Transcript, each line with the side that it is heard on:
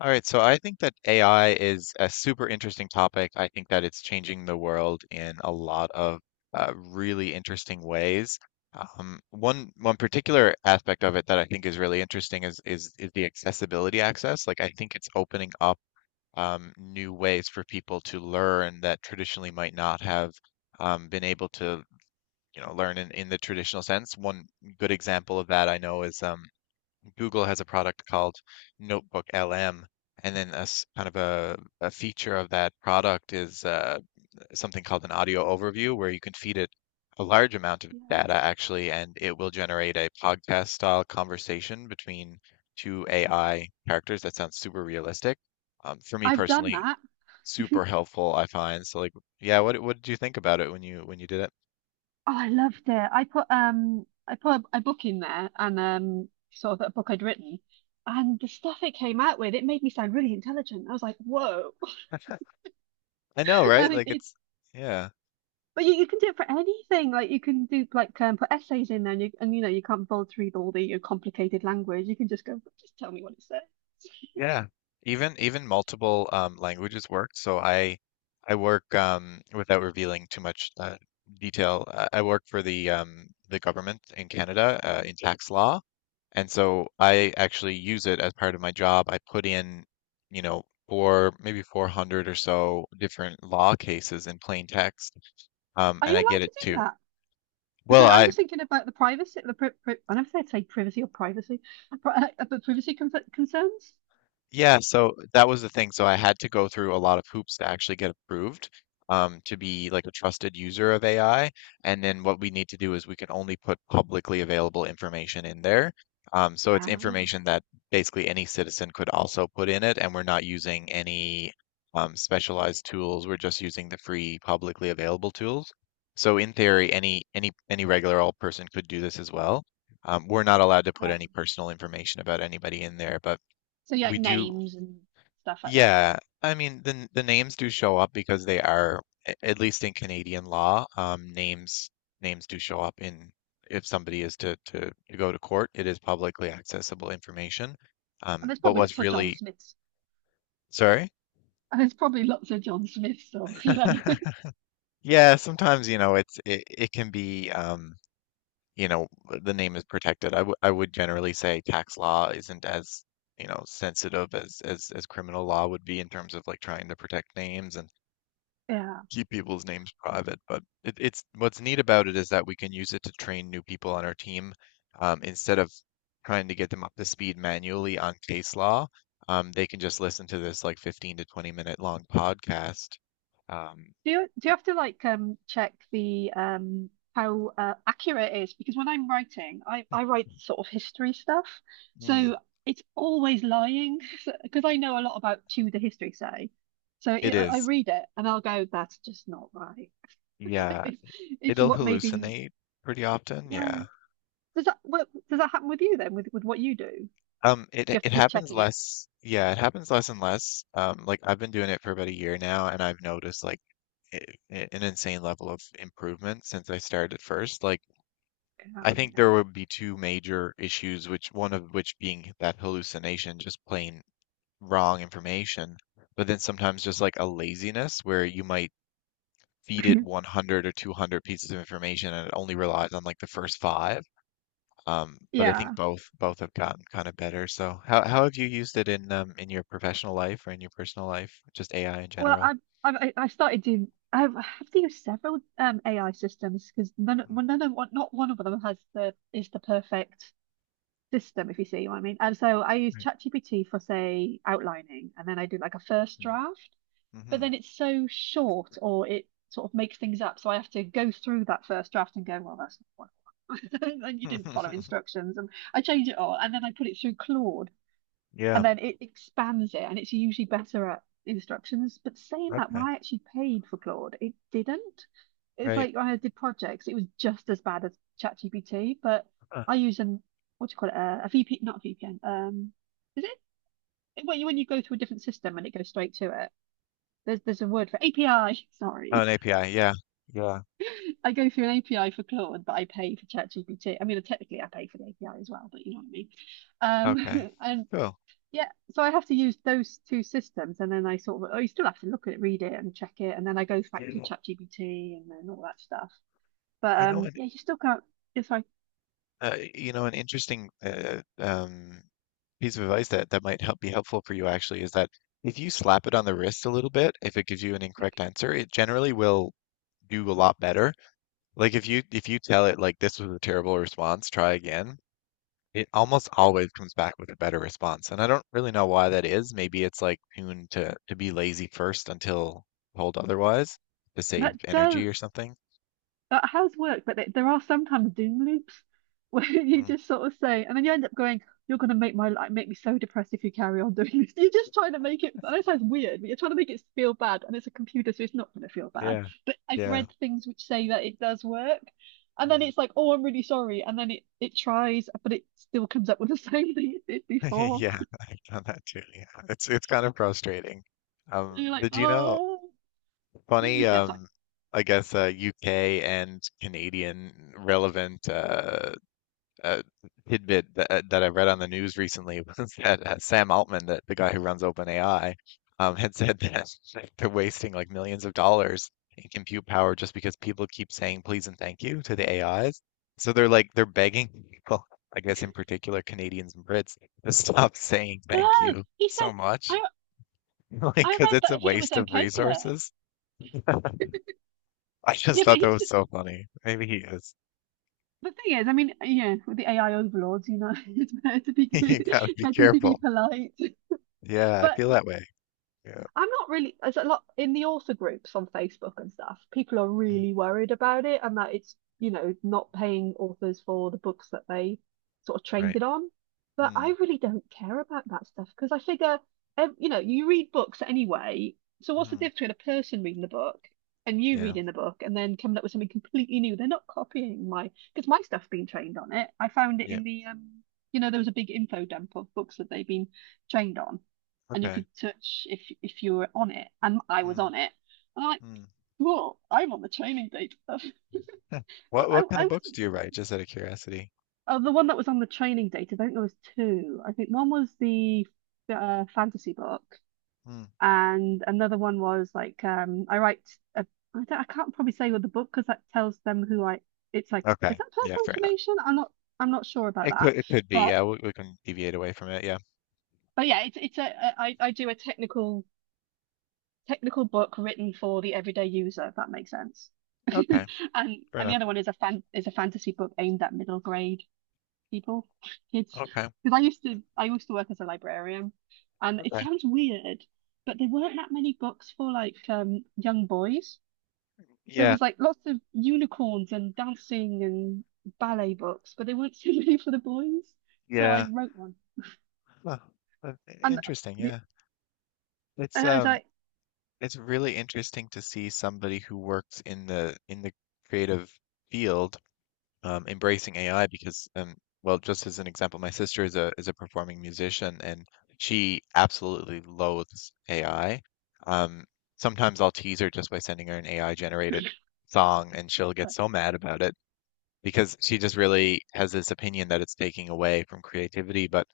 left: All right, so I think that AI is a super interesting topic. I think that it's changing the world in a lot of really interesting ways. One particular aspect of it that I think is really interesting is the accessibility access. Like I think it's opening up new ways for people to learn that traditionally might not have been able to, you know, learn in the traditional sense. One good example of that I know is Google has a product called Notebook LM, and then kind of a feature of that product is something called an audio overview, where you can feed it a large amount of
right: Yeah.
left: data actually, and it will generate a podcast style conversation between two AI characters that sounds super realistic. For me
right: I've done
left: personally,
right: that.
left: super helpful, I find. So like, yeah, what did you think about it when you did
right: Oh, I loved it. I put a book in there and sort of a book I'd written, and the stuff it came out with, it made me sound really intelligent. I was like, whoa.
left: it? I know, right?
right: And it,
left: Like
right: it-
left: it's yeah.
right: but you can do it for anything. Like you can do like put essays in there and you know you can't bullet through all the your complicated language. You can just go, just tell me what it says.
left: Yeah, even multiple languages work. So I work without revealing too much detail. I work for the government in Canada in tax law, and so I actually use it as part of my job. I put in, you know, four maybe 400 or so different law cases in plain text,
right: Are
left: and
right: you
left: I get
right: allowed
left: it
right: to do
left: to.
right: that?
left: Well,
right: Because I was
left: I
right: just thinking about the privacy, the pri pri I never say privacy or privacy, but, but privacy concerns.
left: yeah, so that was the thing. So I had to go through a lot of hoops to actually get approved to be like a trusted user of AI. And then what we need to do is we can only put publicly available information in there. So it's
right: Um,
left: information that basically any citizen could also put in it, and we're not using any specialized tools. We're just using the free publicly available tools. So in theory, any regular old person could do this as well. We're not allowed to put
right: right.
left: any personal information about anybody in there, but
right: So yeah, like
left: we do
right: names and stuff like that.
left: yeah, I mean the names do show up because they are, at least in Canadian law, names do show up in if somebody is to, to go to court, it is publicly accessible information.
right: And
left: Um,
right: there's
left: but
right: probably
left: what's
right: lots of John
left: really
right: Smiths.
left: sorry?
right: And there's probably lots of John Smiths or you know.
left: Yeah, sometimes you know it's it can be you know the name is protected. I would generally say tax law isn't as you know sensitive as as criminal law would be in terms of like trying to protect names and
right: Yeah.
left: keep people's names private, but it's what's neat about it is that we can use it to train new people on our team instead of trying to get them up to speed manually on case law. They can just listen to this like 15 to 20 minute long podcast. Um,
right: Do you have to like check the how accurate it is? Because when I'm writing, I write sort of history stuff.
left: hmm,
right: So it's always lying because I know a lot about Tudor history, say. So
left: it
right: I
left: is,
right: read it and I'll go, that's just not right. It's, like,
left: yeah,
right: it's
left: it'll
right: what maybe,
left: hallucinate pretty often,
right: yeah.
left: yeah.
right: Does that happen with you then, with what you do?
left: It
right: You have to
left: it
right: keep
left: happens
right: checking it.
left: less, yeah, it happens less and less. Like I've been doing it for about a year now, and I've noticed like i- an insane level of improvement since I started first. Like, I
right: Oh,
left: think there would be two major issues, which one of which being that hallucination, just plain wrong information, but then sometimes just like a laziness where you might feed
right: yeah.
left: it 100 or 200 pieces of information and it only relies on like the first five. But I
right: Yeah.
left: think both have gotten kind of better. So how have you used it in your professional life or in your personal life, just AI in
right: Well,
left: general?
right: I started doing I've I have to use several AI systems because none
left: Mm,
right: well, none of one not one of them has the is the perfect system, if you see what I mean. And so I use
left: right.
right: ChatGPT for say outlining, and then I do like a first draft, but
left: Mm-hmm.
right: then it's so short or it sort of makes things up. So I have to go through that first draft and go, well, that's not what and you didn't follow instructions, and I change it all, and then I put it through Claude,
left: Yeah.
right: and then it expands it, and it's usually better at instructions. But saying that, when
left: Okay,
right: I actually paid for Claude, it didn't. It's
left: right.
right: like when I did projects, it was just as bad as ChatGPT, but
left: Huh.
right: I use an what do you call it? A VP, not a VPN. Is it when you go through a different system and it goes straight to it? There's a word for API.
left: Oh, an
right: Sorry,
left: API. Yeah, yeah.
right: I go through an API for Claude, but I pay for ChatGPT. I mean, technically I pay for the API as well, but you know what I mean.
left: Okay,
right: And
left: cool.
right: yeah, so I have to use those two systems, and then I sort of oh, you still have to look at it, read it, and check it, and then I go back to
left: Yeah.
right: ChatGPT and then all that stuff. But
left: You know what?
right: yeah, you still can't. It's like
left: An interesting piece of advice that might help be helpful for you actually is that if you slap it on the wrist a little bit, if it gives you an incorrect answer, it generally will do a lot better. Like if you tell it like this was a terrible response, try again. It almost always comes back with a better response, and I don't really know why that is. Maybe it's like tuned to be lazy first until told otherwise to save
right: that does
left: energy or something.
right: that has worked, but there are sometimes doom loops where you
left: Mm,
right: just sort of say, and then you end up going, "You're going to make my life make me so depressed if you carry on doing this." You're just trying to make it. I know it sounds weird, but you're trying to make it feel bad, and it's a computer, so it's not going to feel bad.
left: yeah,
right: But I've
left: yeah,
right: read things which say that it does work, and then
left: mm.
right: it's like, "Oh, I'm really sorry," and then it tries, but it still comes up with the same thing it did before.
left: Yeah, I've done that too. Yeah, it's kind of frustrating.
right: And
left: Um,
right: you're like,
left: did you know
right: "Oh,
left: funny?
right: yeah, sorry."
left: I guess UK and Canadian relevant uh, tidbit that that I read on the news recently was that Sam Altman, that the guy who runs OpenAI, had said that they're wasting like millions of dollars in compute power just because people keep saying please and thank you to the AIs. So they're like they're begging people, I guess in particular Canadians and Brits, to stop saying
right: No,
left: thank you
right: he said,
left: so much,
right: I
left: like
right: I
left: because
right: read
left: it's a
right: that he was
left: waste of
right: okay with it.
left: resources. I just
right: Yeah, but
left: thought that
right: he
left: was so funny. Maybe he is.
right: The thing is, I mean, yeah, with the AI overlords, you know, it's better to be
left: You
right: good,
left: gotta be
right: better to be
left: careful.
right: polite.
left: Yeah, I
right: But
left: feel that way. Yeah.
right: I'm not really, there's a lot in the author groups on Facebook and stuff. People are
left: Mm.
right: really worried about it and that it's, you know, not paying authors for the books that they sort of
left: Right.
right: trained on. But I
left: Mm,
right: really don't care about that stuff because I figure, you know, you read books anyway. So what's the
left: mhm.
right: difference between a person reading the book and you
left: Yeah.
right: reading the book and then coming up with something completely new? They're not copying my, because my stuff's been trained on it. I found it in
left: Yep.
right: the, you know, there was a big info dump of books that they've been trained on, and you
left: Okay.
right: could touch if you were on it, and I was
left: Mm,
right: on it. And I'm like,
left: mm.
right: whoa, I'm on the training data stuff.
left: Huh.
right: But
left: What what kind
right: I
left: of books
right: wasn't.
left: do you write? Just out of curiosity.
right: Oh, the one that was on the training data, I think there was two. I think one was the fantasy book,
left: Mm,
right: and another one was like I write. A, I don't, I can't probably say with the book because that tells them who I. It's like is
left: okay.
right: that
left: Yeah,
right: personal
left: fair enough.
right: information? I'm not. I'm not sure about that,
left: It could be.
right: but
left: Yeah, we can deviate away from it. Yeah.
right: but yeah, it's a I do a technical book written for the everyday user, if that makes sense.
left: Okay.
right: and
left: Fair
right: and the
left: enough.
right: other one is a fantasy book aimed at middle grade people, kids.
left: Okay.
right: Because I used to work as a librarian, and it
left: Okay.
right: sounds weird, but there weren't that many books for like young boys. There
left: Yeah.
right: was like lots of unicorns and dancing and ballet books, but there weren't so many for the boys. So I
left: Yeah.
right: wrote one,
left: Huh.
right: and
left: Interesting.
right: the
left: Yeah. It's
right: as
left: um
right: I
left: it's really interesting to see somebody who works in the creative field embracing AI because, well, just as an example, my sister is a performing musician and she absolutely loathes AI. Um, Sometimes I'll tease her just by sending her an AI generated song, and she'll
right: uh,
left: get so mad about it because she just really has this opinion that it's taking away from creativity. But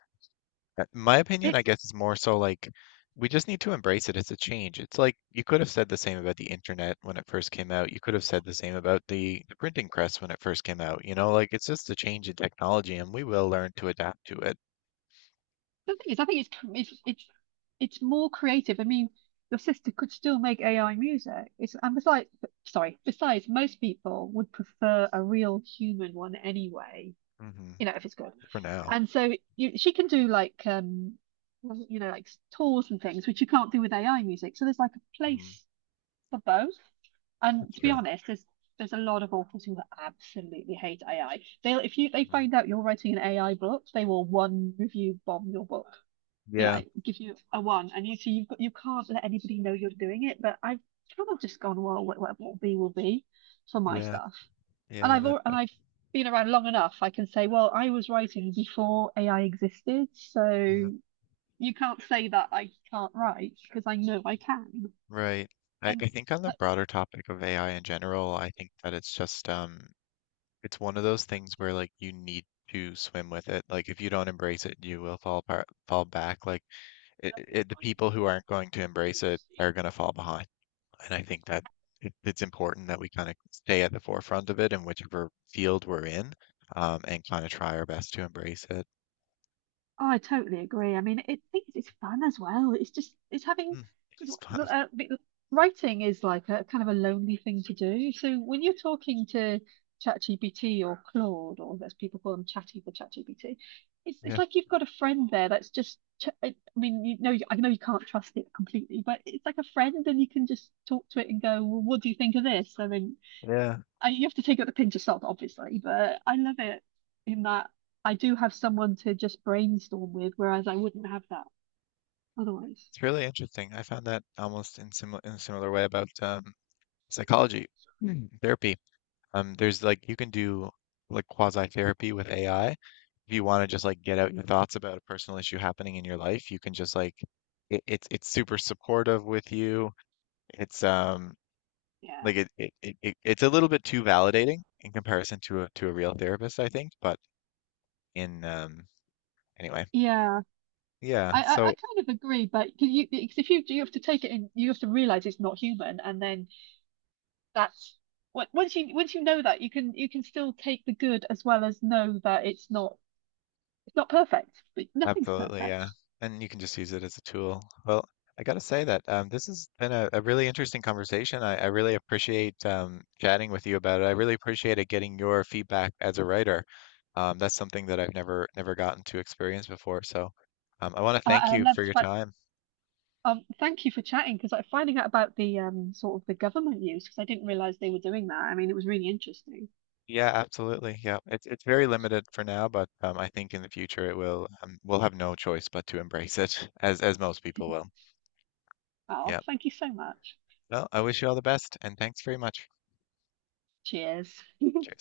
left: my opinion, I
right: it's
left: guess, is more so like we just need to embrace it. It's a change. It's like you could have said the same about the internet when it first came out. You could have said the same about the printing press when it first came out. You know, like it's just a change in technology, and we will learn to adapt to it.
right: the thing is, I think it's more creative. I mean, your sister could still make AI music. It's and besides, sorry, besides, most people would prefer a real human one anyway.
left: Hmm.
right: You know, if it's good.
left: For now,
right: And so you, she can do like you know, like tours and things, which you can't do with AI music. So there's like a
left: mm,
right: place for both. And
left: that's
right: to be
left: true.
right: honest, there's a lot of authors who absolutely hate AI. They'll if you they
left: Mm.
right: find out you're writing an AI book, they will one review bomb your book, you know,
left: Yeah,
right: I give you a one, and you see you've got you can't let anybody know you're doing it. But I've kind of just gone, well, whatever will be for my
left: yeah,
right: stuff, and
left: yeah.
right: I've all, and I've been around long enough. I can say, well, I was writing before AI existed,
left: That.
right: so you can't say that I can't write because I know I can.
left: Right.
right: And
left: I think on the
right: that,
left: broader topic of AI in general, I think that it's just it's one of those things where like you need to swim with it. Like if you don't embrace it, you will fall apart, fall back. Like
right: that
left: the people who aren't going to embrace it are going to fall behind. And I think that it's important that we kind of stay at the forefront of it in whichever field we're in, and kind of try our best to embrace it.
right: Oh, I totally agree. I mean, it's fun as well. It's just it's having
left: Hmm, it is
right: because
left: fun.
right: uh, b- writing is like a kind of a lonely thing to do. So when you're talking to ChatGPT or Claude, or as people call them, Chatty for ChatGPT, it's
left: Yeah.
right: like you've got a friend there that's just. Ch I mean, you know, I know you can't trust it completely, but it's like a friend, and you can just talk to it and go, "Well, what do you think of this?" And then
left: Yeah.
right: I, you have to take it with a pinch of salt, obviously, but I love it in that I do have someone to just brainstorm with, whereas I wouldn't have that otherwise.
left: It's really interesting. I found that almost in similar in a similar way about psychology, hmm, therapy. There's like you can do like quasi therapy with AI. If you want to just like get out your thoughts about a personal issue happening in your life, you can just like it's super supportive with you. It's
right: Yeah,
left: Like it's a little bit too validating in comparison to a real therapist, I think. But in anyway,
right: yeah.
left: yeah.
right: I
left: So
right: kind of agree, but because you, because if you you have to take it in, you have to realize it's not human, and then that's what once you know that you can still take the good as well as know that it's not perfect, but nothing's
left: absolutely,
right: perfect.
left: yeah. And you can just use it as a tool. Well, I gotta say that this has been a really interesting conversation. I really appreciate chatting with you about it. I really appreciated getting your feedback as a writer. That's something that I've never gotten to experience before. So I want to thank
right: I
left: you for
right: loved
left: your
right: like,
left: time.
right: um, thank you for chatting because like finding out about the sort of the government use, because I didn't realize they were doing that. I mean, it was really interesting.
left: Yeah, absolutely. Yeah, it's very limited for now, but I think in the future it will we'll have no choice but to embrace it, as most people will.
right: Oh,
left: Yeah.
right: thank you so much.
left: Well, I wish you all the best, and thanks very much.
right: Cheers.
left: Cheers.